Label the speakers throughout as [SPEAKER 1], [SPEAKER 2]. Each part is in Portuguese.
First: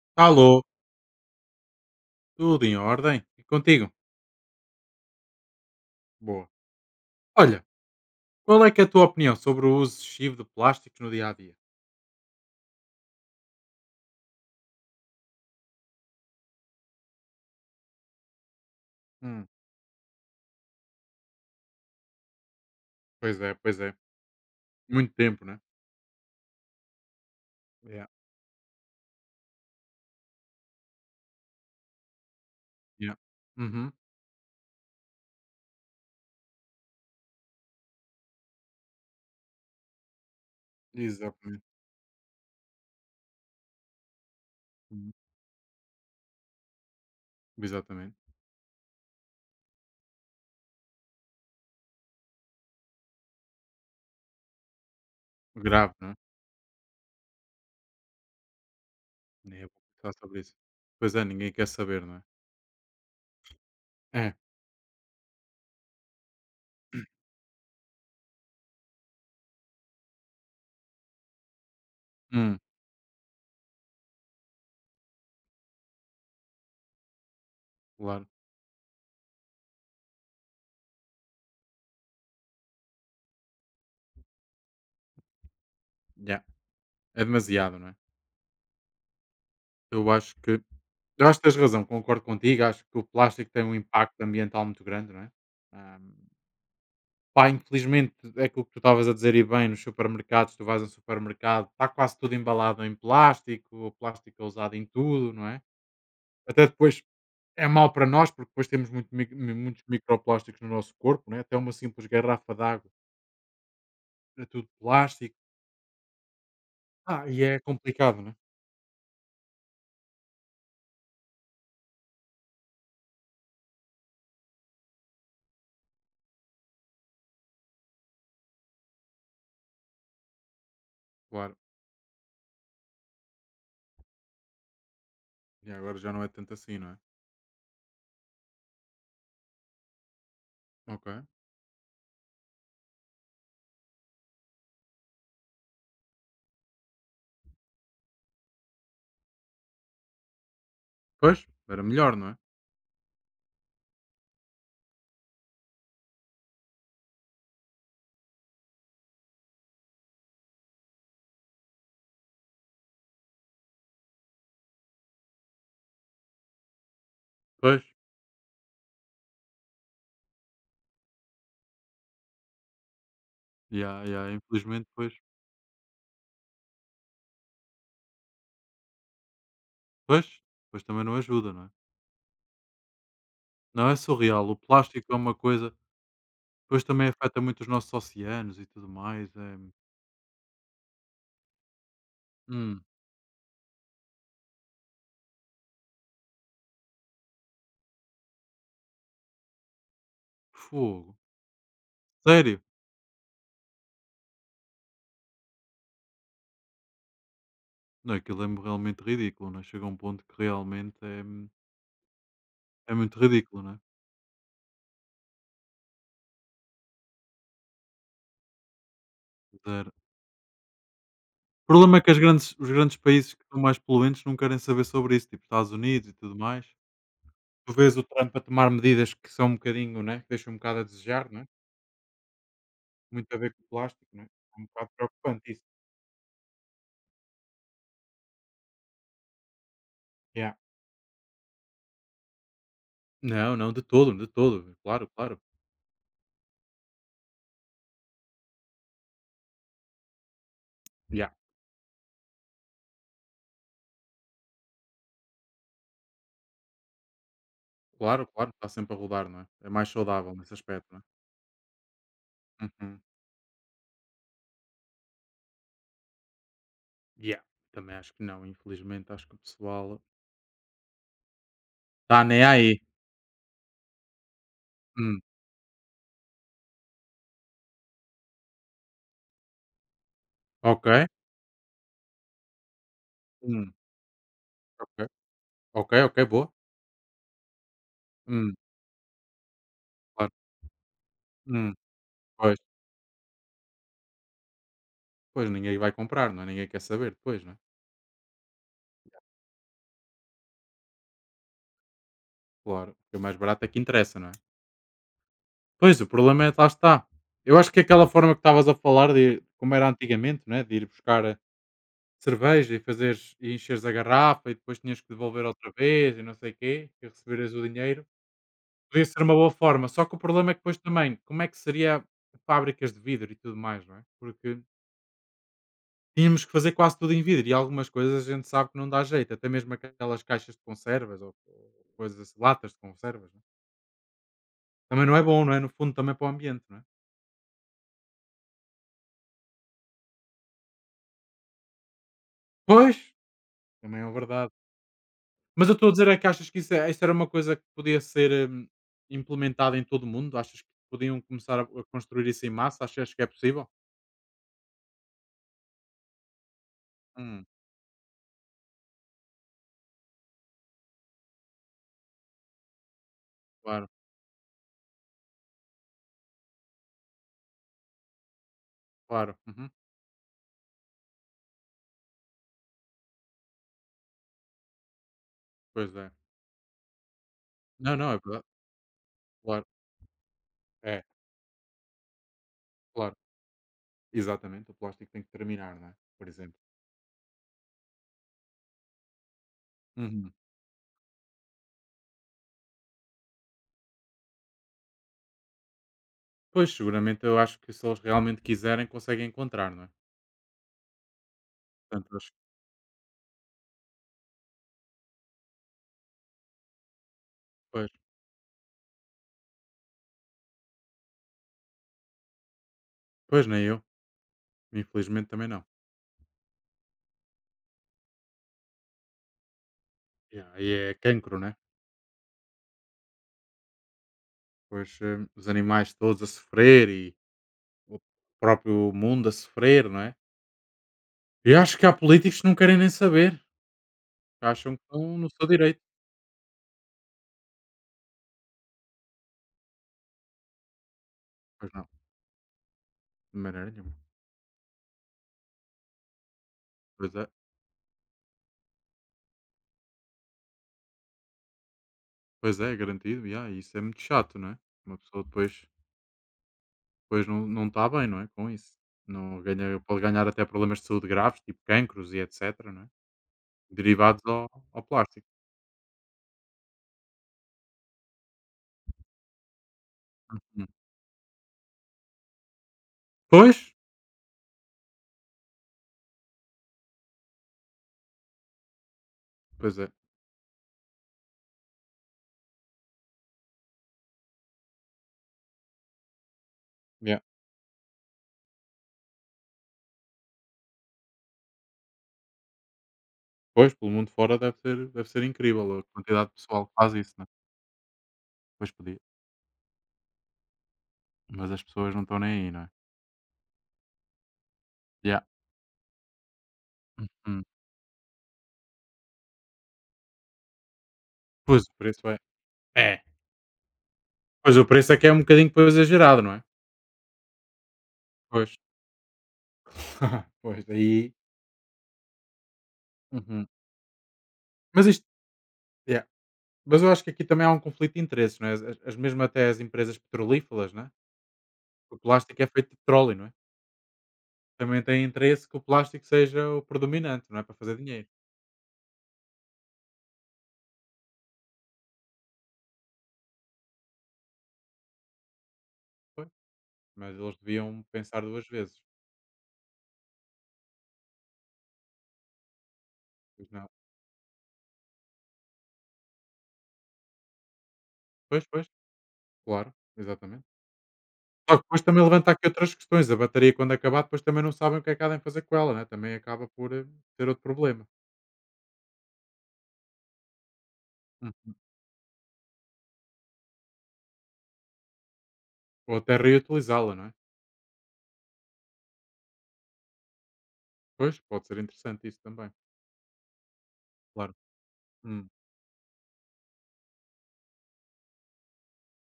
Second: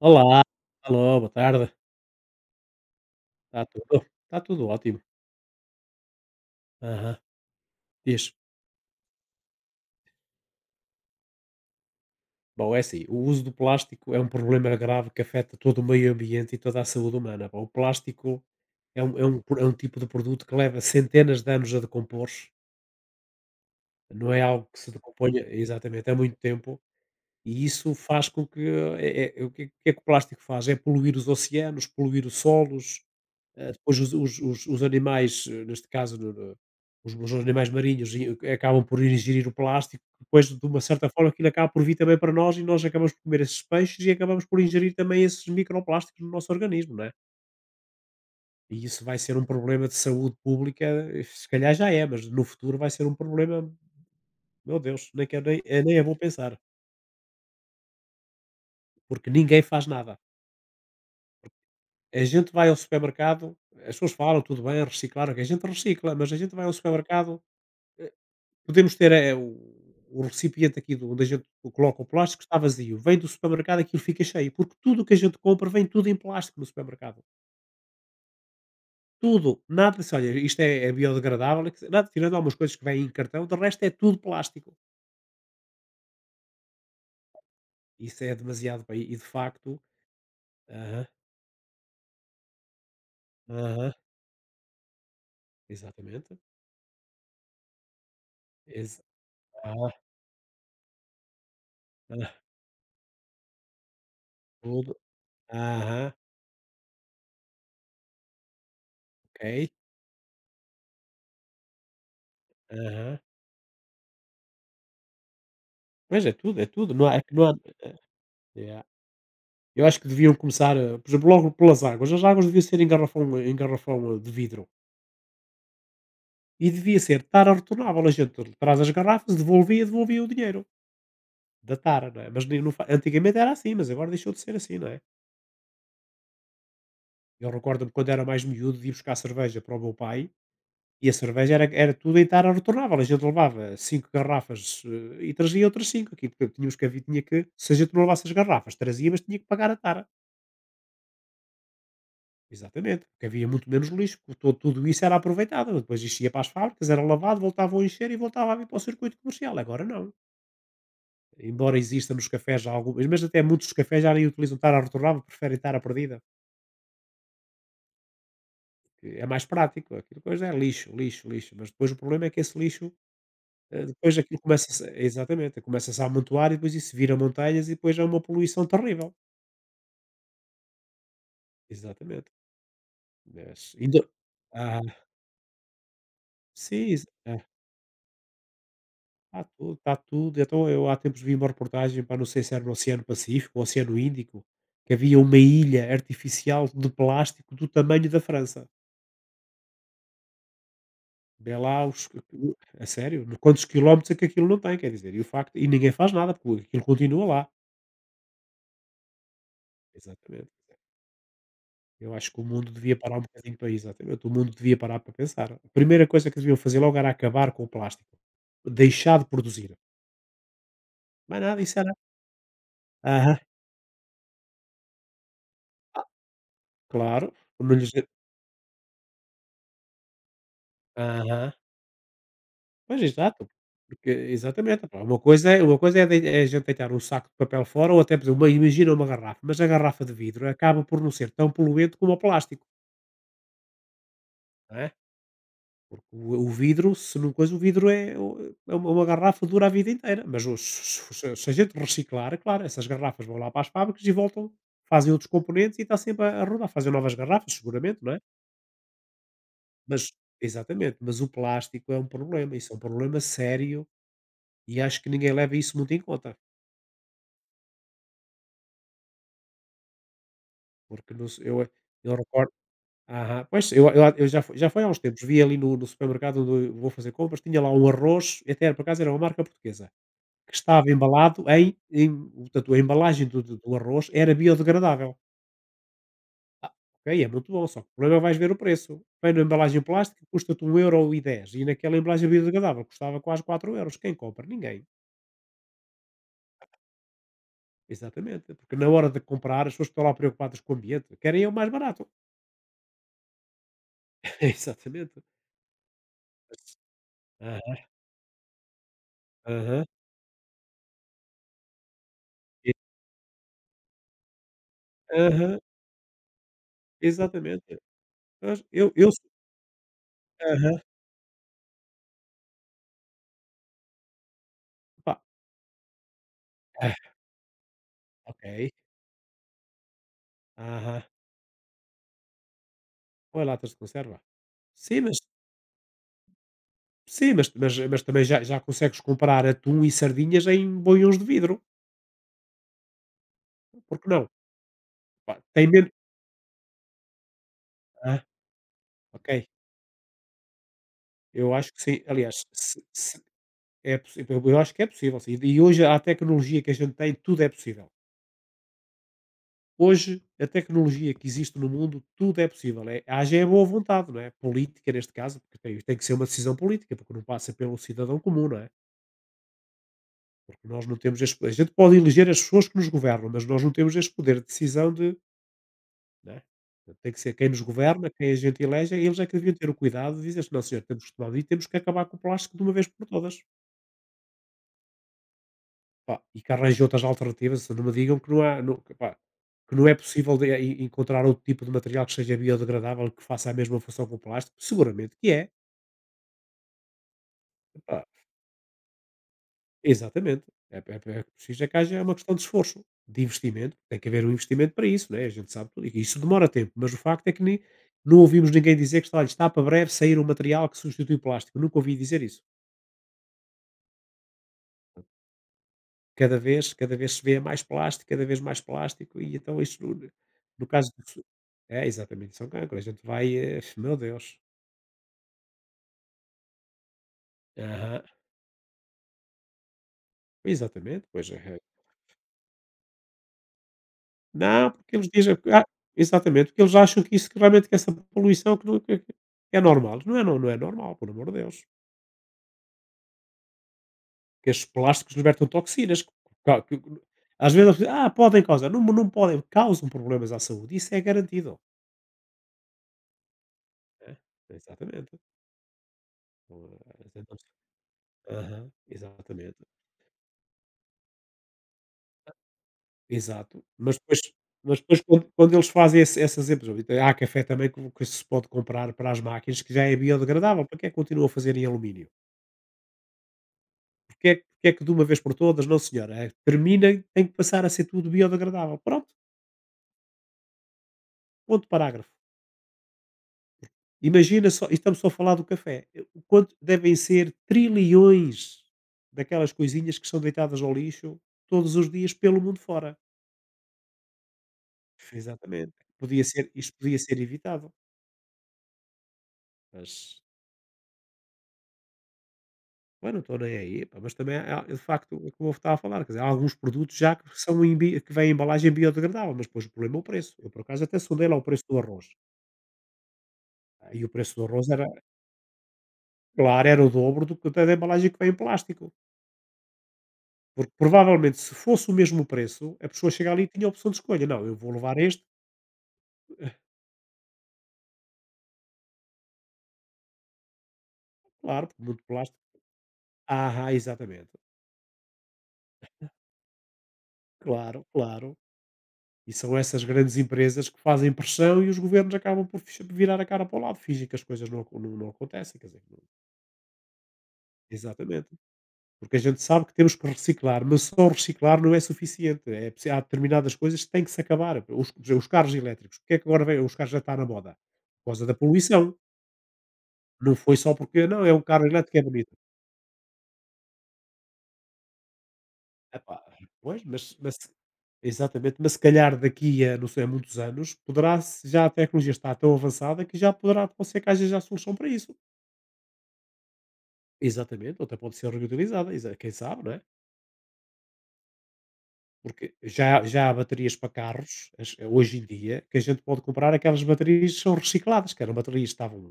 [SPEAKER 1] Olá,
[SPEAKER 2] Alô,
[SPEAKER 1] alô, boa tarde.
[SPEAKER 2] tudo em ordem? E
[SPEAKER 1] Está
[SPEAKER 2] contigo?
[SPEAKER 1] tudo? Está tudo ótimo.
[SPEAKER 2] Boa.
[SPEAKER 1] Aham.
[SPEAKER 2] Olha,
[SPEAKER 1] Diz.
[SPEAKER 2] qual é que é a tua opinião sobre o uso excessivo de plásticos no dia a dia?
[SPEAKER 1] Bom, é assim, o uso do plástico é um problema grave que afeta todo o meio ambiente e toda a saúde humana. Pá. O plástico é um, é um
[SPEAKER 2] Hum,
[SPEAKER 1] pro- é um tipo de produto que leva centenas de anos a decompor-se.
[SPEAKER 2] pois é, pois é.
[SPEAKER 1] Não é algo que se
[SPEAKER 2] Muito tempo,
[SPEAKER 1] decomponha
[SPEAKER 2] né?
[SPEAKER 1] exatamente há muito tempo. E isso
[SPEAKER 2] Yeah,
[SPEAKER 1] faz com que. É- é- o que é que o que é que o plástico faz? É poluir os oceanos, poluir os solos.
[SPEAKER 2] yeah. Uhum.
[SPEAKER 1] Depois os animais, neste caso, no no os animais marinhos, e acabam por ingerir o plástico, que depois, de uma certa forma, aquilo
[SPEAKER 2] Exatamente.
[SPEAKER 1] acaba por vir também para nós, e nós acabamos por comer esses peixes e acabamos por ingerir
[SPEAKER 2] Uhum.
[SPEAKER 1] também esses microplásticos no nosso organismo, não é?
[SPEAKER 2] Exatamente.
[SPEAKER 1] E isso vai ser um problema de saúde pública, se calhar já é, mas no futuro vai ser um problema, meu Deus, nem quero, nem é
[SPEAKER 2] Grave,
[SPEAKER 1] nem é
[SPEAKER 2] não
[SPEAKER 1] bom
[SPEAKER 2] é?
[SPEAKER 1] pensar, porque
[SPEAKER 2] Nem
[SPEAKER 1] ninguém
[SPEAKER 2] é bom
[SPEAKER 1] faz nada.
[SPEAKER 2] pensar sobre isso. Pois é, ninguém quer saber, não é?
[SPEAKER 1] A gente vai ao supermercado, as pessoas
[SPEAKER 2] É.
[SPEAKER 1] falam, tudo bem, reciclar, ok, a gente recicla, mas a gente vai ao supermercado. Podemos ter, o recipiente aqui, do onde a gente coloca o plástico, está
[SPEAKER 2] Hum,
[SPEAKER 1] vazio, vem do supermercado, aquilo fica cheio, porque tudo o que a gente compra vem tudo em plástico no supermercado.
[SPEAKER 2] claro.
[SPEAKER 1] Tudo, nada, se olha, isto é biodegradável, que se- nada, tirando algumas coisas que vêm em cartão, de resto é tudo plástico.
[SPEAKER 2] Yeah. É demasiado, não é?
[SPEAKER 1] Isso é demasiado bem, e de facto,
[SPEAKER 2] Eu acho que.
[SPEAKER 1] aham,
[SPEAKER 2] Eu acho que tens razão, concordo contigo. Acho que o plástico tem um
[SPEAKER 1] aham,
[SPEAKER 2] impacto ambiental muito grande, não é?
[SPEAKER 1] exatamente,
[SPEAKER 2] Pá, infelizmente é aquilo que tu
[SPEAKER 1] exa
[SPEAKER 2] estavas a dizer e bem, nos
[SPEAKER 1] ah,
[SPEAKER 2] supermercados, tu vais a um supermercado, está quase
[SPEAKER 1] ah,
[SPEAKER 2] tudo embalado em plástico, o plástico é usado em
[SPEAKER 1] tudo,
[SPEAKER 2] tudo, não é?
[SPEAKER 1] aham,
[SPEAKER 2] Até depois é mau para nós, porque depois temos muito
[SPEAKER 1] ok,
[SPEAKER 2] muitos microplásticos no nosso corpo, né? Até uma simples garrafa de água
[SPEAKER 1] aham,
[SPEAKER 2] é tudo plástico.
[SPEAKER 1] mas é tudo, não há, é
[SPEAKER 2] Ah,
[SPEAKER 1] que
[SPEAKER 2] e
[SPEAKER 1] não há,
[SPEAKER 2] é complicado, né?
[SPEAKER 1] yeah. Eu acho que deviam começar a, por exemplo, logo pelas águas. As águas deviam ser em garrafão, de vidro. E devia ser tara retornável. A gente traz as garrafas, devolvia o dinheiro
[SPEAKER 2] Claro.
[SPEAKER 1] da tara, não é? Mas nem- não fa- antigamente era assim, mas agora deixou de ser assim, não é?
[SPEAKER 2] E agora já não é tanto assim, não é?
[SPEAKER 1] Eu recordo-me quando era mais miúdo de ir buscar cerveja para o meu pai, e a
[SPEAKER 2] Ok.
[SPEAKER 1] cerveja era tudo em tara retornável. A gente levava cinco garrafas, e trazia outras cinco aqui. Portanto, tinha que, se a gente não levasse as garrafas, trazia, mas tinha que pagar a tara.
[SPEAKER 2] Pois, era melhor, não é?
[SPEAKER 1] Exatamente, porque havia muito menos lixo, porque tudo isso era aproveitado, depois enchia para as fábricas, era lavado, voltava a encher e voltava a vir para o circuito comercial. Agora não. Embora exista nos cafés já algumas, mas até muitos cafés já nem utilizam tara retornável, preferem tara perdida,
[SPEAKER 2] Pois.
[SPEAKER 1] que é mais prático. Aquilo coisa é lixo, lixo, lixo. Mas depois o problema é que esse lixo,
[SPEAKER 2] Ya,
[SPEAKER 1] depois
[SPEAKER 2] ya,
[SPEAKER 1] aquilo
[SPEAKER 2] infelizmente,
[SPEAKER 1] começa,
[SPEAKER 2] pois.
[SPEAKER 1] exatamente, começa-se a amontoar, e depois isso vira montanhas e depois é uma poluição terrível.
[SPEAKER 2] Pois. Pois também não ajuda, não é?
[SPEAKER 1] Exatamente. Mas
[SPEAKER 2] Não é surreal. O
[SPEAKER 1] ah,
[SPEAKER 2] plástico é uma coisa. Depois
[SPEAKER 1] sim,
[SPEAKER 2] também afeta muito os nossos oceanos e tudo mais.
[SPEAKER 1] está
[SPEAKER 2] É.
[SPEAKER 1] tudo, está tudo. Então, eu há tempos vi uma reportagem, para, não sei se era no
[SPEAKER 2] Hum.
[SPEAKER 1] Oceano Pacífico ou Oceano Índico, que havia uma ilha artificial de plástico do tamanho da França.
[SPEAKER 2] Fogo.
[SPEAKER 1] Vê lá os.
[SPEAKER 2] Sério?
[SPEAKER 1] A sério, quantos quilómetros é que aquilo não tem, quer dizer, e o facto. E ninguém faz nada, porque aquilo continua lá.
[SPEAKER 2] Não, aquilo é realmente ridículo, né? Chega a um ponto que
[SPEAKER 1] Exatamente.
[SPEAKER 2] realmente é,
[SPEAKER 1] Eu acho que o mundo
[SPEAKER 2] é
[SPEAKER 1] devia parar
[SPEAKER 2] muito
[SPEAKER 1] um bocadinho
[SPEAKER 2] ridículo,
[SPEAKER 1] para
[SPEAKER 2] né?
[SPEAKER 1] isso, exatamente. O mundo devia parar para pensar. A primeira coisa que deviam fazer logo era acabar com o plástico. Deixar de produzir.
[SPEAKER 2] Zero.
[SPEAKER 1] Mas nada,
[SPEAKER 2] O
[SPEAKER 1] isso era.
[SPEAKER 2] problema é que os grandes países
[SPEAKER 1] Aham,
[SPEAKER 2] que são mais poluentes não querem saber sobre isso, tipo Estados Unidos e tudo mais.
[SPEAKER 1] claro.
[SPEAKER 2] Tu
[SPEAKER 1] Não lhes...
[SPEAKER 2] vês o Trump a tomar medidas que são um bocadinho, né? Que deixam um bocado a desejar, né?
[SPEAKER 1] Aham. Pois,
[SPEAKER 2] Muito a
[SPEAKER 1] exato.
[SPEAKER 2] ver com o plástico,
[SPEAKER 1] Porque,
[SPEAKER 2] né? É um
[SPEAKER 1] exatamente,
[SPEAKER 2] bocado
[SPEAKER 1] pá,
[SPEAKER 2] preocupante isso.
[SPEAKER 1] uma coisa é dei é a gente deitar um saco de papel fora, ou até, por exemplo, uma imagina uma garrafa, mas a garrafa de vidro
[SPEAKER 2] Yeah.
[SPEAKER 1] acaba por não ser tão poluente como o plástico,
[SPEAKER 2] Não, não, de todo, de todo.
[SPEAKER 1] não é?
[SPEAKER 2] Claro, claro.
[SPEAKER 1] Porque o vidro, se não coisa, o vidro é o é uma garrafa, dura a vida inteira, mas o se
[SPEAKER 2] Yeah.
[SPEAKER 1] se se a gente reciclar, é claro, essas garrafas vão lá para as fábricas e voltam, fazem outros componentes, e está sempre a rodar, fazem novas garrafas seguramente, não é?
[SPEAKER 2] Claro, claro, está sempre a rodar, não é? É mais
[SPEAKER 1] Mas,
[SPEAKER 2] saudável nesse aspecto,
[SPEAKER 1] exatamente,
[SPEAKER 2] não é?
[SPEAKER 1] mas o plástico é um problema, isso é um
[SPEAKER 2] Uhum.
[SPEAKER 1] problema sério, e acho que ninguém leva isso muito em conta.
[SPEAKER 2] Yeah. Também acho que não, infelizmente acho que o pessoal
[SPEAKER 1] Porque no su eu
[SPEAKER 2] está nem
[SPEAKER 1] recordo,
[SPEAKER 2] aí.
[SPEAKER 1] aham, pois eu já foi há uns tempos,
[SPEAKER 2] Hum,
[SPEAKER 1] vi ali no supermercado onde eu vou fazer compras, tinha lá um arroz, e até era, por acaso, era uma marca portuguesa, que estava
[SPEAKER 2] ok.
[SPEAKER 1] embalado portanto, a embalagem do
[SPEAKER 2] Hum,
[SPEAKER 1] arroz era
[SPEAKER 2] ok.
[SPEAKER 1] biodegradável.
[SPEAKER 2] Ok, ok, boa.
[SPEAKER 1] Ah, ok, é muito bom, só que o problema é, vais ver
[SPEAKER 2] Hum,
[SPEAKER 1] o preço. Vem na embalagem plástica,
[SPEAKER 2] claro.
[SPEAKER 1] custa-te 1,10 €, e
[SPEAKER 2] Hum,
[SPEAKER 1] naquela embalagem
[SPEAKER 2] pois.
[SPEAKER 1] biodegradável custava quase 4 €. Quem compra? Ninguém.
[SPEAKER 2] Pois ninguém vai comprar, não é? Ninguém quer saber depois, não é?
[SPEAKER 1] Exatamente, porque na hora de comprar, as pessoas estão lá preocupadas com o ambiente, querem é o mais barato.
[SPEAKER 2] Claro. Porque o mais barato é que interessa, não é?
[SPEAKER 1] Exatamente.
[SPEAKER 2] Pois, o problema é, lá está. Eu acho
[SPEAKER 1] Aham,
[SPEAKER 2] que aquela forma que estavas a falar de como
[SPEAKER 1] aham.
[SPEAKER 2] era antigamente, não é? De ir buscar a cerveja e fazeres e encheres a garrafa e depois tinhas que devolver
[SPEAKER 1] Aham,
[SPEAKER 2] outra vez e não sei o quê, e receberes o
[SPEAKER 1] exatamente.
[SPEAKER 2] dinheiro.
[SPEAKER 1] Mas
[SPEAKER 2] Podia
[SPEAKER 1] eu s
[SPEAKER 2] ser uma boa forma, só que o problema é que depois
[SPEAKER 1] aham,
[SPEAKER 2] também, como é que seria fábricas de vidro e tudo mais, não é? Porque
[SPEAKER 1] pá,
[SPEAKER 2] tínhamos que fazer quase
[SPEAKER 1] ah,
[SPEAKER 2] tudo em vidro e algumas coisas a gente sabe
[SPEAKER 1] ok,
[SPEAKER 2] que não dá jeito, até mesmo aquelas caixas de
[SPEAKER 1] aham,
[SPEAKER 2] conservas ou coisas, assim, latas de conservas, não
[SPEAKER 1] põe
[SPEAKER 2] é?
[SPEAKER 1] latas de conserva. Sim,
[SPEAKER 2] Também não
[SPEAKER 1] mas
[SPEAKER 2] é bom, não é? No fundo também para o ambiente, não é?
[SPEAKER 1] também já já consegues comprar atum e sardinhas em boiões de vidro,
[SPEAKER 2] Pois,
[SPEAKER 1] por
[SPEAKER 2] também
[SPEAKER 1] que
[SPEAKER 2] é
[SPEAKER 1] não?
[SPEAKER 2] verdade.
[SPEAKER 1] Pá, tem
[SPEAKER 2] Mas eu estou
[SPEAKER 1] menos,
[SPEAKER 2] a dizer é que achas que isso, isso era uma coisa que podia
[SPEAKER 1] ah,
[SPEAKER 2] ser
[SPEAKER 1] ok,
[SPEAKER 2] implementada em todo o mundo? Achas que podiam
[SPEAKER 1] eu
[SPEAKER 2] começar a,
[SPEAKER 1] acho que
[SPEAKER 2] a
[SPEAKER 1] sim,
[SPEAKER 2] construir
[SPEAKER 1] aliás,
[SPEAKER 2] isso em
[SPEAKER 1] se
[SPEAKER 2] massa? Achas
[SPEAKER 1] se
[SPEAKER 2] que é possível?
[SPEAKER 1] é possível, eu acho que é possível, sim, e hoje a tecnologia que a gente tem, tudo
[SPEAKER 2] Hum,
[SPEAKER 1] é possível. Hoje, a tecnologia que existe no mundo, tudo é possível. É, haja é a boa
[SPEAKER 2] claro,
[SPEAKER 1] vontade, não é? Política, neste caso, porque tem que ser uma decisão política, porque não passa pelo cidadão comum, não é?
[SPEAKER 2] claro. Uhum.
[SPEAKER 1] Porque nós não temos este. A gente pode eleger as pessoas que nos governam, mas nós não temos este poder de decisão de.
[SPEAKER 2] Pois é.
[SPEAKER 1] Não é? Portanto, tem que ser quem nos
[SPEAKER 2] Não,
[SPEAKER 1] governa,
[SPEAKER 2] não, é
[SPEAKER 1] quem a
[SPEAKER 2] verdade.
[SPEAKER 1] gente elege, eles é que deviam
[SPEAKER 2] Claro.
[SPEAKER 1] ter o cuidado de dizer: não, senhor,
[SPEAKER 2] É,
[SPEAKER 1] temos que tomar medidas e temos que acabar com o plástico de uma vez por
[SPEAKER 2] claro.
[SPEAKER 1] todas.
[SPEAKER 2] Exatamente, o plástico tem que terminar, não é?
[SPEAKER 1] Pá,
[SPEAKER 2] Por
[SPEAKER 1] e que
[SPEAKER 2] exemplo.
[SPEAKER 1] arranje outras alternativas, não me digam que não há, não, que pá, que não é
[SPEAKER 2] Uhum.
[SPEAKER 1] possível de, eh, en encontrar outro tipo de material que seja biodegradável, que faça a mesma função que o plástico, seguramente que é.
[SPEAKER 2] Pois, seguramente eu acho que se eles
[SPEAKER 1] Epá,
[SPEAKER 2] realmente quiserem, conseguem encontrar, não é?
[SPEAKER 1] exatamente, é preciso, é que haja uma
[SPEAKER 2] Portanto, acho
[SPEAKER 1] questão
[SPEAKER 2] que
[SPEAKER 1] de esforço, de investimento, tem que haver um investimento para isso, né, a gente sabe tudo, e isso demora tempo, mas o facto é que nem,
[SPEAKER 2] pois,
[SPEAKER 1] não ouvimos ninguém dizer que está, olha, está para breve sair um material que substitui o plástico, nunca ouvi dizer isso.
[SPEAKER 2] pois nem eu, infelizmente também não.
[SPEAKER 1] Cada vez se vê mais plástico, cada vez mais plástico, e então isso no
[SPEAKER 2] Yeah,
[SPEAKER 1] no
[SPEAKER 2] e
[SPEAKER 1] caso
[SPEAKER 2] é
[SPEAKER 1] do su
[SPEAKER 2] cancro, né?
[SPEAKER 1] é, exatamente, são cancro. A gente vai, meu Deus.
[SPEAKER 2] Pois os animais todos a sofrer e o
[SPEAKER 1] Aham.
[SPEAKER 2] próprio mundo a sofrer, não é?
[SPEAKER 1] Exatamente, pois
[SPEAKER 2] E
[SPEAKER 1] é.
[SPEAKER 2] acho que há políticos que não querem nem saber, que
[SPEAKER 1] Não,
[SPEAKER 2] acham que
[SPEAKER 1] porque eles
[SPEAKER 2] estão no
[SPEAKER 1] dizem,
[SPEAKER 2] seu
[SPEAKER 1] ah,
[SPEAKER 2] direito.
[SPEAKER 1] exatamente, porque eles acham que isso, que realmente, que essa poluição, que não, que é normal. Não é, não, não é normal, por amor de Deus.
[SPEAKER 2] Pois não, de maneira nenhuma.
[SPEAKER 1] Que estes plásticos libertam toxinas que, ca que que-
[SPEAKER 2] Pois é,
[SPEAKER 1] às vezes as pessoas: "Ah, podem causar", não, não podem, causam problemas à saúde, isso é garantido.
[SPEAKER 2] pois é, é garantido, yeah, e ah, isso é muito
[SPEAKER 1] É,
[SPEAKER 2] chato, não é? Uma
[SPEAKER 1] exatamente.
[SPEAKER 2] pessoa depois.
[SPEAKER 1] Então,
[SPEAKER 2] Pois
[SPEAKER 1] tentamos.
[SPEAKER 2] não, não está bem, não é, com
[SPEAKER 1] Aham,
[SPEAKER 2] isso. Não
[SPEAKER 1] exatamente.
[SPEAKER 2] ganha, pode ganhar até problemas de saúde graves, tipo cancros e etcétera, não é,
[SPEAKER 1] Exato. Mas depois,
[SPEAKER 2] derivados ao ao plástico.
[SPEAKER 1] quando, eles fazem esse essas empresas, há café também, que se pode comprar, para as máquinas, que já é biodegradável,
[SPEAKER 2] Hum.
[SPEAKER 1] para que é que continuam a fazer em alumínio?
[SPEAKER 2] Pois,
[SPEAKER 1] Porque é porque é que de uma vez por todas, não, senhora, termina e tem que passar a ser tudo biodegradável. Pronto,
[SPEAKER 2] pois é.
[SPEAKER 1] ponto, parágrafo. Imagina só, e estamos só a falar do café, o quanto devem
[SPEAKER 2] Yeah.
[SPEAKER 1] ser trilhões daquelas coisinhas que são deitadas ao lixo todos os dias pelo mundo fora.
[SPEAKER 2] Pois, pelo mundo fora deve ser
[SPEAKER 1] Exatamente.
[SPEAKER 2] incrível a
[SPEAKER 1] Podia
[SPEAKER 2] quantidade de
[SPEAKER 1] ser
[SPEAKER 2] pessoal
[SPEAKER 1] Isto
[SPEAKER 2] que faz
[SPEAKER 1] podia
[SPEAKER 2] isso,
[SPEAKER 1] ser
[SPEAKER 2] não é?
[SPEAKER 1] evitado,
[SPEAKER 2] Pois podia,
[SPEAKER 1] mas.
[SPEAKER 2] mas as pessoas não estão nem aí, não é?
[SPEAKER 1] Pois, não estou nem aí, pá, mas também há, de facto,
[SPEAKER 2] Yeah.
[SPEAKER 1] é como eu estava a falar, quer dizer, há alguns produtos já que
[SPEAKER 2] Uhum.
[SPEAKER 1] são em bi que vêm em embalagem biodegradável, mas depois o problema é o preço. Eu, por acaso, até sondei lá o preço
[SPEAKER 2] Pois o
[SPEAKER 1] do
[SPEAKER 2] preço
[SPEAKER 1] arroz.
[SPEAKER 2] é.
[SPEAKER 1] Ah, e o preço do
[SPEAKER 2] Pois o
[SPEAKER 1] arroz era,
[SPEAKER 2] preço é que é um bocadinho depois exagerado, não é?
[SPEAKER 1] claro, era o dobro do que até da embalagem que vem em
[SPEAKER 2] Pois.
[SPEAKER 1] plástico.
[SPEAKER 2] Pois
[SPEAKER 1] Porque,
[SPEAKER 2] aí.
[SPEAKER 1] provavelmente, se fosse o mesmo preço, a pessoa chega ali e
[SPEAKER 2] Uhum.
[SPEAKER 1] tinha a opção de escolha. Não, eu vou
[SPEAKER 2] Mas
[SPEAKER 1] levar
[SPEAKER 2] isto,
[SPEAKER 1] este.
[SPEAKER 2] yeah. Mas eu acho que aqui também há um conflito de interesses, não é? As mesmo até as empresas petrolíferas, não é?
[SPEAKER 1] Claro, porque
[SPEAKER 2] O
[SPEAKER 1] muito
[SPEAKER 2] plástico
[SPEAKER 1] plástico.
[SPEAKER 2] é feito de petróleo, não é?
[SPEAKER 1] Ah, ah, exatamente.
[SPEAKER 2] Também tem interesse que o plástico seja o predominante, não é para fazer
[SPEAKER 1] Claro,
[SPEAKER 2] dinheiro.
[SPEAKER 1] claro. E são essas grandes empresas que fazem pressão, e os governos acabam por virar a cara para o lado, fingem que as coisas não, não, não acontecem, quer dizer.
[SPEAKER 2] Pois, mas eles deviam pensar
[SPEAKER 1] Exatamente.
[SPEAKER 2] duas vezes.
[SPEAKER 1] Porque a gente sabe que temos que reciclar, mas só reciclar não é suficiente. É há
[SPEAKER 2] Pois
[SPEAKER 1] determinadas
[SPEAKER 2] não.
[SPEAKER 1] coisas que têm que se acabar. Os, por exemplo, os carros elétricos. Porque é que agora vem, os carros já está na moda? Por causa da
[SPEAKER 2] Pois, pois,
[SPEAKER 1] poluição.
[SPEAKER 2] claro,
[SPEAKER 1] Não
[SPEAKER 2] exatamente.
[SPEAKER 1] foi só porque, não, é um
[SPEAKER 2] Só que
[SPEAKER 1] carro
[SPEAKER 2] depois
[SPEAKER 1] elétrico, é
[SPEAKER 2] também levanta
[SPEAKER 1] bonito.
[SPEAKER 2] aqui outras questões. A bateria, quando acabar, depois também não sabem o que é que há de fazer com ela, né? Também
[SPEAKER 1] Epá,
[SPEAKER 2] acaba por
[SPEAKER 1] pois, mas,
[SPEAKER 2] ser
[SPEAKER 1] mas
[SPEAKER 2] outro problema.
[SPEAKER 1] exatamente, mas se calhar daqui a não sei, a muitos anos, poderá se
[SPEAKER 2] Hum.
[SPEAKER 1] já a tecnologia está tão avançada que já poderá pode ser que haja já solução para isso.
[SPEAKER 2] Ou até reutilizá-la, não é?
[SPEAKER 1] Exatamente, ou até pode ser reutilizada, quem sabe, não é?
[SPEAKER 2] Pois, pode ser interessante isso
[SPEAKER 1] Porque
[SPEAKER 2] também.
[SPEAKER 1] já há baterias para carros,
[SPEAKER 2] Claro.
[SPEAKER 1] hoje em
[SPEAKER 2] Hum.
[SPEAKER 1] dia, que a gente pode comprar aquelas baterias que são recicladas, que eram baterias que estavam.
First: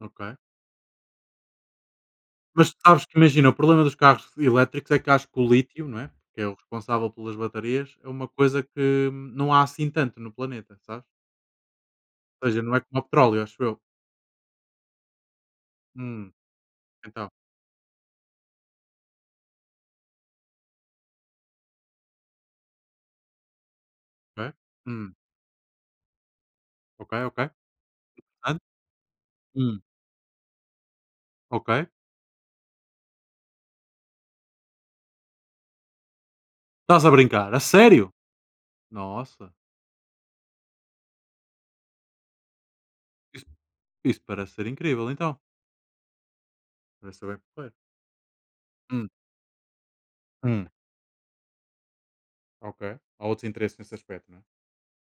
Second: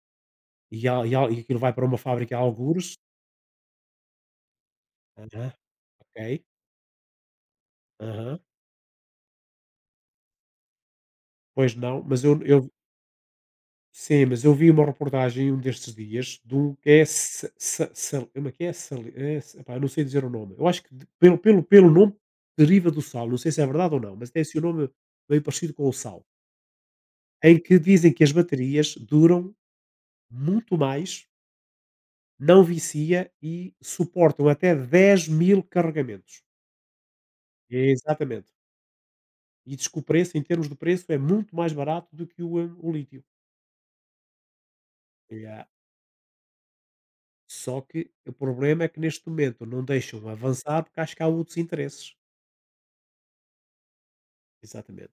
[SPEAKER 2] Ok.
[SPEAKER 1] E, e aquilo vai para uma fábrica a
[SPEAKER 2] Mas tu
[SPEAKER 1] algures.
[SPEAKER 2] sabes que imagina, o problema dos carros elétricos é que acho que o
[SPEAKER 1] Aham,
[SPEAKER 2] lítio, não é?
[SPEAKER 1] ok.
[SPEAKER 2] Que é o responsável pelas baterias, é uma
[SPEAKER 1] Aham.
[SPEAKER 2] coisa que não há assim tanto no planeta, sabes?
[SPEAKER 1] Pois não, mas eu,
[SPEAKER 2] Ou seja,
[SPEAKER 1] eu.
[SPEAKER 2] não é como o petróleo, acho eu.
[SPEAKER 1] Sim, mas eu vi uma reportagem um destes
[SPEAKER 2] Hum,
[SPEAKER 1] dias de um que é.
[SPEAKER 2] então,
[SPEAKER 1] Como é que é? Epá, eu não sei dizer o nome. Eu acho que pelo nome deriva do sal. Não sei se é verdade ou não, mas tem
[SPEAKER 2] ok.
[SPEAKER 1] esse nome
[SPEAKER 2] Hum,
[SPEAKER 1] meio parecido com o sal.
[SPEAKER 2] ok, ok.
[SPEAKER 1] Em que dizem que as
[SPEAKER 2] Portanto,
[SPEAKER 1] baterias duram
[SPEAKER 2] hum,
[SPEAKER 1] muito mais.
[SPEAKER 2] ok.
[SPEAKER 1] Não vicia e suportam até 10.000 carregamentos.
[SPEAKER 2] Estás a brincar? A sério?
[SPEAKER 1] Exatamente.
[SPEAKER 2] Nossa.
[SPEAKER 1] E diz que o preço, em termos de preço, é muito mais barato do que o lítio.
[SPEAKER 2] Isso, isso parece ser incrível, então.
[SPEAKER 1] Yeah.
[SPEAKER 2] Parece ser bem porreiro.
[SPEAKER 1] Só que o problema é que
[SPEAKER 2] Hum,
[SPEAKER 1] neste momento não deixam
[SPEAKER 2] hum,
[SPEAKER 1] avançar porque acho que há outros interesses.
[SPEAKER 2] ok. Há outros interesses nesse aspecto, não é?
[SPEAKER 1] Exatamente.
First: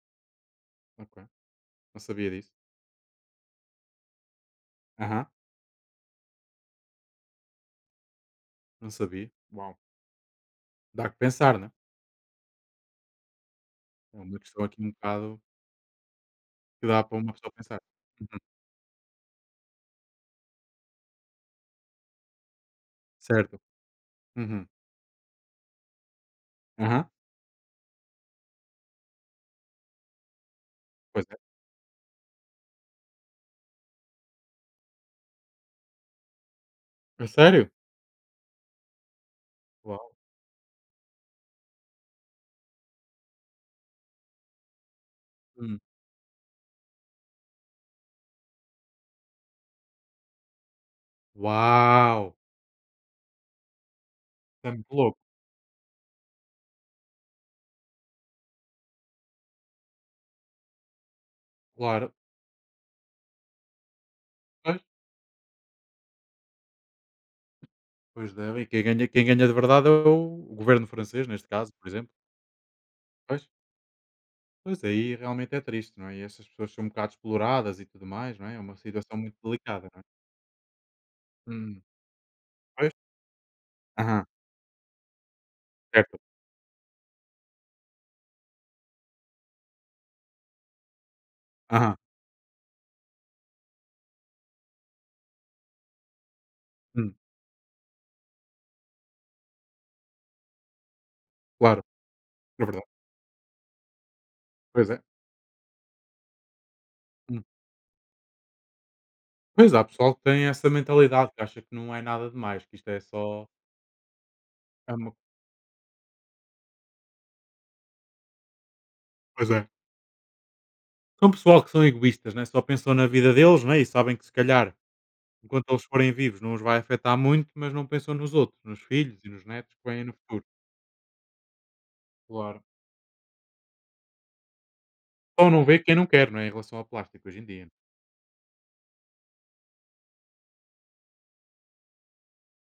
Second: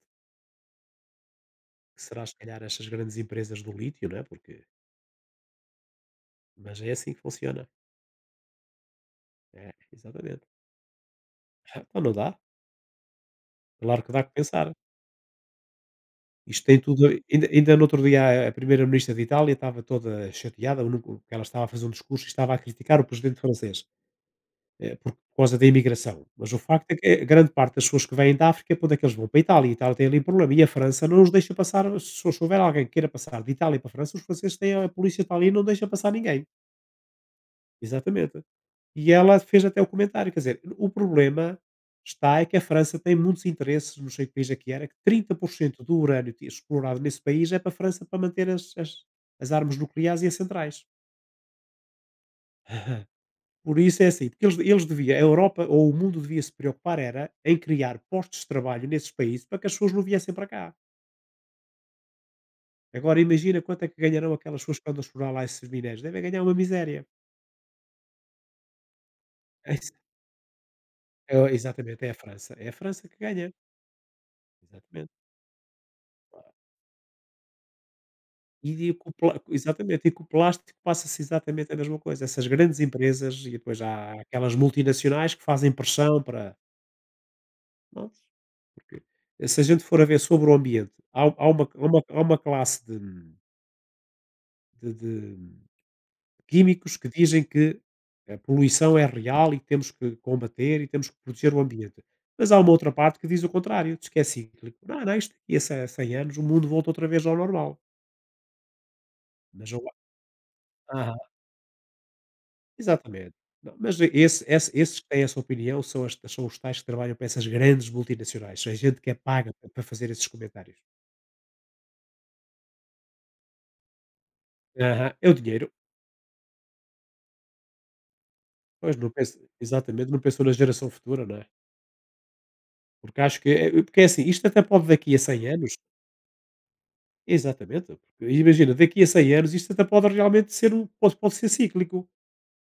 [SPEAKER 2] Ok.
[SPEAKER 1] Que
[SPEAKER 2] Não
[SPEAKER 1] será,
[SPEAKER 2] sabia
[SPEAKER 1] se
[SPEAKER 2] disso.
[SPEAKER 1] calhar, estas grandes empresas do lítio, não é? Porque,
[SPEAKER 2] Aham,
[SPEAKER 1] mas é assim que funciona.
[SPEAKER 2] não sabia.
[SPEAKER 1] É,
[SPEAKER 2] Uau.
[SPEAKER 1] exatamente.
[SPEAKER 2] Dá que pensar, né?
[SPEAKER 1] Ah, então não dá. Claro que
[SPEAKER 2] É
[SPEAKER 1] dá
[SPEAKER 2] É
[SPEAKER 1] que
[SPEAKER 2] uma questão
[SPEAKER 1] pensar.
[SPEAKER 2] aqui um bocado.
[SPEAKER 1] Isto tem
[SPEAKER 2] Que dá
[SPEAKER 1] tudo.
[SPEAKER 2] para uma
[SPEAKER 1] ainda
[SPEAKER 2] pessoa
[SPEAKER 1] ainda
[SPEAKER 2] pensar.
[SPEAKER 1] no outro
[SPEAKER 2] Uhum.
[SPEAKER 1] dia a primeira-ministra de Itália estava toda chateada, nu porque ela estava a fazer um discurso e estava a criticar o presidente
[SPEAKER 2] Certo.
[SPEAKER 1] francês,
[SPEAKER 2] Uhum.
[SPEAKER 1] por causa da imigração, mas o facto é que
[SPEAKER 2] Aham.
[SPEAKER 1] a grande parte das pessoas que vêm da África, para onde é que eles vão? Para a Itália tem ali um problema e a França não
[SPEAKER 2] Pois
[SPEAKER 1] os
[SPEAKER 2] é.
[SPEAKER 1] deixa passar, se houver alguém que queira passar de Itália para a França, os franceses têm a polícia está ali e não deixa passar ninguém.
[SPEAKER 2] A sério?
[SPEAKER 1] Exatamente. E ela fez até o
[SPEAKER 2] Uau!
[SPEAKER 1] comentário, quer dizer, o problema está é que a França tem muitos interesses, não sei que país é que era, que
[SPEAKER 2] Hum.
[SPEAKER 1] 30% do urânio explorado nesse país é para a França para manter as armas nucleares e as centrais.
[SPEAKER 2] Uau!
[SPEAKER 1] Por isso é assim, porque eles,
[SPEAKER 2] Isso é
[SPEAKER 1] eles
[SPEAKER 2] muito
[SPEAKER 1] deviam,
[SPEAKER 2] louco.
[SPEAKER 1] a Europa ou o mundo devia se preocupar era em criar postos de trabalho nesses países para que as pessoas não viessem para cá.
[SPEAKER 2] Claro.
[SPEAKER 1] Agora imagina quanto é que ganharão aquelas pessoas
[SPEAKER 2] Pois,
[SPEAKER 1] que andam a explorar lá esses minérios. Devem ganhar uma miséria.
[SPEAKER 2] pois devem. Quem ganha de
[SPEAKER 1] É
[SPEAKER 2] verdade é
[SPEAKER 1] isso.
[SPEAKER 2] o governo francês,
[SPEAKER 1] É,
[SPEAKER 2] neste caso, por
[SPEAKER 1] exatamente, é
[SPEAKER 2] exemplo.
[SPEAKER 1] a França. É a França que
[SPEAKER 2] Pois,
[SPEAKER 1] ganha.
[SPEAKER 2] pois
[SPEAKER 1] Exatamente.
[SPEAKER 2] aí realmente é triste, não é? E essas pessoas são um bocado exploradas e tudo mais, não é? É uma
[SPEAKER 1] E com o
[SPEAKER 2] situação muito
[SPEAKER 1] pla
[SPEAKER 2] delicada, não é?
[SPEAKER 1] exatamente, e com o plástico passa-se exatamente a
[SPEAKER 2] Hum.
[SPEAKER 1] mesma coisa. Essas grandes
[SPEAKER 2] Pois.
[SPEAKER 1] empresas e depois há
[SPEAKER 2] Aham.
[SPEAKER 1] aquelas multinacionais que fazem
[SPEAKER 2] Certo.
[SPEAKER 1] pressão para, pronto, porque se a gente for a ver sobre o ambiente, há há uma há
[SPEAKER 2] Aham.
[SPEAKER 1] uma há uma classe de de químicos que
[SPEAKER 2] Hum.
[SPEAKER 1] dizem que a poluição é real e temos que combater e temos que proteger o
[SPEAKER 2] Claro.
[SPEAKER 1] ambiente. Mas há
[SPEAKER 2] É
[SPEAKER 1] uma
[SPEAKER 2] verdade.
[SPEAKER 1] outra parte que diz o contrário, diz que é cíclico.
[SPEAKER 2] Pois é.
[SPEAKER 1] Não, não, isto daqui a 100 anos o mundo volta outra vez ao
[SPEAKER 2] Hum.
[SPEAKER 1] normal. Mas
[SPEAKER 2] Pois
[SPEAKER 1] eu.
[SPEAKER 2] há pessoal que tem essa mentalidade, que acha que não é nada demais, que isto é
[SPEAKER 1] Exatamente.
[SPEAKER 2] só
[SPEAKER 1] Não, mas esse esse
[SPEAKER 2] é
[SPEAKER 1] esses que
[SPEAKER 2] uma.
[SPEAKER 1] têm essa opinião são os tais que trabalham para essas grandes multinacionais, são a gente que é
[SPEAKER 2] Pois
[SPEAKER 1] paga
[SPEAKER 2] é.
[SPEAKER 1] para fazer esses comentários.
[SPEAKER 2] São pessoal que são egoístas, né? Só pensam na vida deles, né? E sabem que se calhar,
[SPEAKER 1] Aham, é o dinheiro.
[SPEAKER 2] enquanto eles forem vivos, não os vai afetar muito, mas não pensam nos outros, nos
[SPEAKER 1] Pois, não
[SPEAKER 2] filhos e
[SPEAKER 1] pensa
[SPEAKER 2] nos netos que vêm
[SPEAKER 1] exatamente,
[SPEAKER 2] no
[SPEAKER 1] não
[SPEAKER 2] futuro.
[SPEAKER 1] pensou na geração futura, não é?
[SPEAKER 2] Claro.
[SPEAKER 1] Porque acho que é, porque é assim, isto até pode daqui a 100
[SPEAKER 2] Só não
[SPEAKER 1] anos
[SPEAKER 2] vê quem não quer, não é? Em relação ao plástico hoje em dia, né?
[SPEAKER 1] exatamente, porque imagina, daqui a 100 anos isto até pode realmente ser um pode ser cíclico,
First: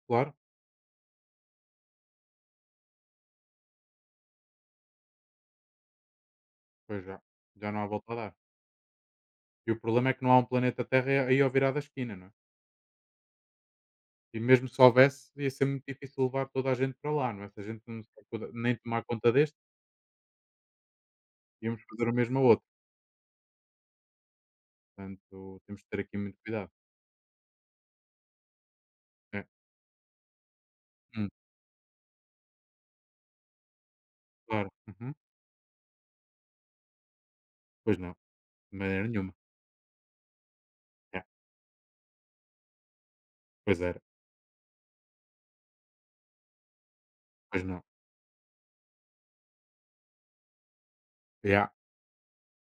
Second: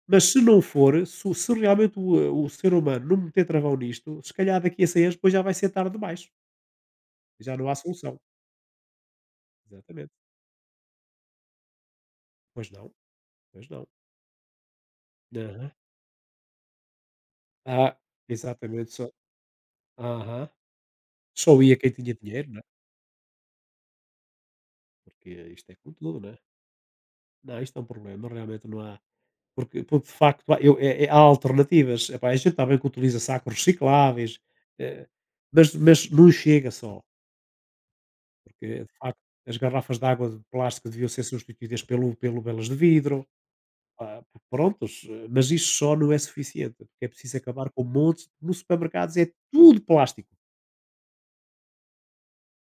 [SPEAKER 1] mas
[SPEAKER 2] Claro,
[SPEAKER 1] se não for, se realmente o ser humano não meter travão nisto, se calhar daqui a 100 anos depois já vai ser tarde demais,
[SPEAKER 2] pois já.
[SPEAKER 1] já não
[SPEAKER 2] Já
[SPEAKER 1] há
[SPEAKER 2] não há volta a
[SPEAKER 1] solução.
[SPEAKER 2] dar. E o problema
[SPEAKER 1] Exatamente.
[SPEAKER 2] é que não há um planeta Terra aí ao virar da esquina, não é?
[SPEAKER 1] Pois não, pois não.
[SPEAKER 2] E mesmo se houvesse, ia ser
[SPEAKER 1] Aham.
[SPEAKER 2] muito difícil levar toda a gente para lá, não é? Se a gente
[SPEAKER 1] Ah,
[SPEAKER 2] não se toda- nem
[SPEAKER 1] exatamente,
[SPEAKER 2] tomar
[SPEAKER 1] só
[SPEAKER 2] conta deste,
[SPEAKER 1] aham. Só ia
[SPEAKER 2] íamos
[SPEAKER 1] quem
[SPEAKER 2] fazer o
[SPEAKER 1] tinha
[SPEAKER 2] mesmo a
[SPEAKER 1] dinheiro, né,
[SPEAKER 2] outro.
[SPEAKER 1] porque
[SPEAKER 2] Portanto,
[SPEAKER 1] isto é
[SPEAKER 2] temos que
[SPEAKER 1] como
[SPEAKER 2] ter aqui
[SPEAKER 1] tudo, né.
[SPEAKER 2] muito cuidado.
[SPEAKER 1] Não, isto é um problema, realmente não há
[SPEAKER 2] É.
[SPEAKER 1] porque de facto há eu é é há
[SPEAKER 2] Hum,
[SPEAKER 1] alternativas. Epá, a gente está bem que utiliza sacos recicláveis,
[SPEAKER 2] claro.
[SPEAKER 1] eh,
[SPEAKER 2] Uhum.
[SPEAKER 1] mas não chega só,
[SPEAKER 2] Pois não, de
[SPEAKER 1] porque de
[SPEAKER 2] maneira
[SPEAKER 1] facto
[SPEAKER 2] nenhuma.
[SPEAKER 1] as garrafas de água de plástico deviam ser
[SPEAKER 2] É.
[SPEAKER 1] substituídas pelo belas de vidro,
[SPEAKER 2] Pois era,
[SPEAKER 1] ah, prontos, mas isso só não é suficiente, porque é preciso
[SPEAKER 2] pois
[SPEAKER 1] acabar com
[SPEAKER 2] não.
[SPEAKER 1] montes nos supermercados é tudo plástico.
[SPEAKER 2] Yeah.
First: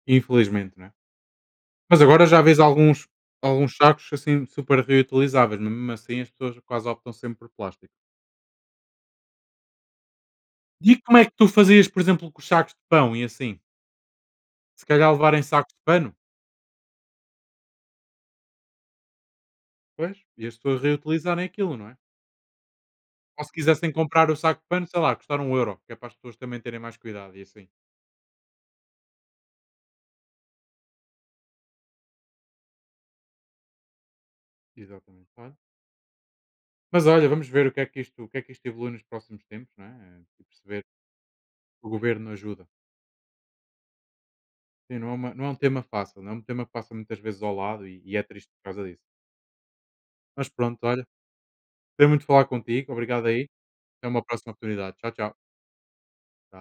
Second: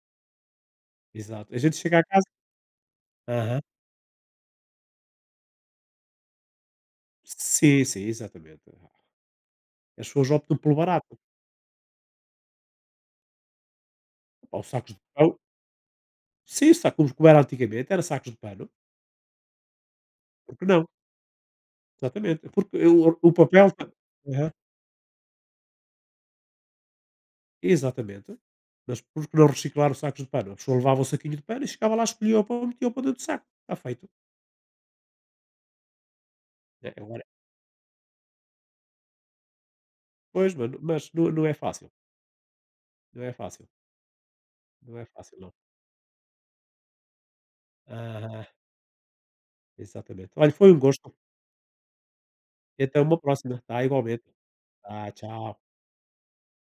[SPEAKER 2] Infelizmente, né?
[SPEAKER 1] Exato, a gente chega
[SPEAKER 2] Mas
[SPEAKER 1] a
[SPEAKER 2] agora
[SPEAKER 1] casa.
[SPEAKER 2] já vês alguns,
[SPEAKER 1] Aham.
[SPEAKER 2] alguns sacos assim super reutilizáveis, mas mesmo assim as pessoas quase optam sempre por
[SPEAKER 1] Sim,
[SPEAKER 2] plástico.
[SPEAKER 1] sim, exatamente. As pessoas optam pelo
[SPEAKER 2] E
[SPEAKER 1] barato.
[SPEAKER 2] como é que tu fazias, por exemplo, com os sacos de pão e assim?
[SPEAKER 1] Pá, os
[SPEAKER 2] Se
[SPEAKER 1] sacos de
[SPEAKER 2] calhar
[SPEAKER 1] pão.
[SPEAKER 2] levarem sacos de pano,
[SPEAKER 1] Sim, como era antigamente, era sacos de pano.
[SPEAKER 2] pois, e as
[SPEAKER 1] Porque
[SPEAKER 2] pessoas
[SPEAKER 1] não?
[SPEAKER 2] reutilizarem aquilo, não é?
[SPEAKER 1] Exatamente. Porque o
[SPEAKER 2] Ou se
[SPEAKER 1] papel.
[SPEAKER 2] quisessem comprar o
[SPEAKER 1] Aham.
[SPEAKER 2] saco de pano, sei lá, custar um euro, que é para as pessoas também terem mais cuidado e assim.
[SPEAKER 1] Exatamente. Mas por que não reciclar os sacos de pano? A pessoa levava o saquinho de pano e chegava lá, escolhia o pão, metia o pão dentro do saco. Está feito.
[SPEAKER 2] Exatamente. Olha.
[SPEAKER 1] É,
[SPEAKER 2] Mas
[SPEAKER 1] agora,
[SPEAKER 2] olha, vamos ver o que é que isto evolui nos próximos tempos, não é? E
[SPEAKER 1] pois, mano,
[SPEAKER 2] perceber
[SPEAKER 1] mas não, não é
[SPEAKER 2] que
[SPEAKER 1] fácil.
[SPEAKER 2] o governo ajuda.
[SPEAKER 1] Não é fácil. Não
[SPEAKER 2] Sim,
[SPEAKER 1] é
[SPEAKER 2] não é,
[SPEAKER 1] fácil,
[SPEAKER 2] não é
[SPEAKER 1] não.
[SPEAKER 2] um tema fácil, não é um tema que passa muitas vezes ao lado e é
[SPEAKER 1] Aham,
[SPEAKER 2] triste por causa disso.
[SPEAKER 1] exatamente.
[SPEAKER 2] Mas
[SPEAKER 1] Olha, foi
[SPEAKER 2] pronto,
[SPEAKER 1] um
[SPEAKER 2] olha,
[SPEAKER 1] gosto.
[SPEAKER 2] gostei muito de falar
[SPEAKER 1] E
[SPEAKER 2] contigo,
[SPEAKER 1] até uma
[SPEAKER 2] obrigado aí,
[SPEAKER 1] próxima. Tá,
[SPEAKER 2] até
[SPEAKER 1] igualmente.
[SPEAKER 2] uma próxima oportunidade.
[SPEAKER 1] Tá,
[SPEAKER 2] Tchau, tchau.
[SPEAKER 1] tchau.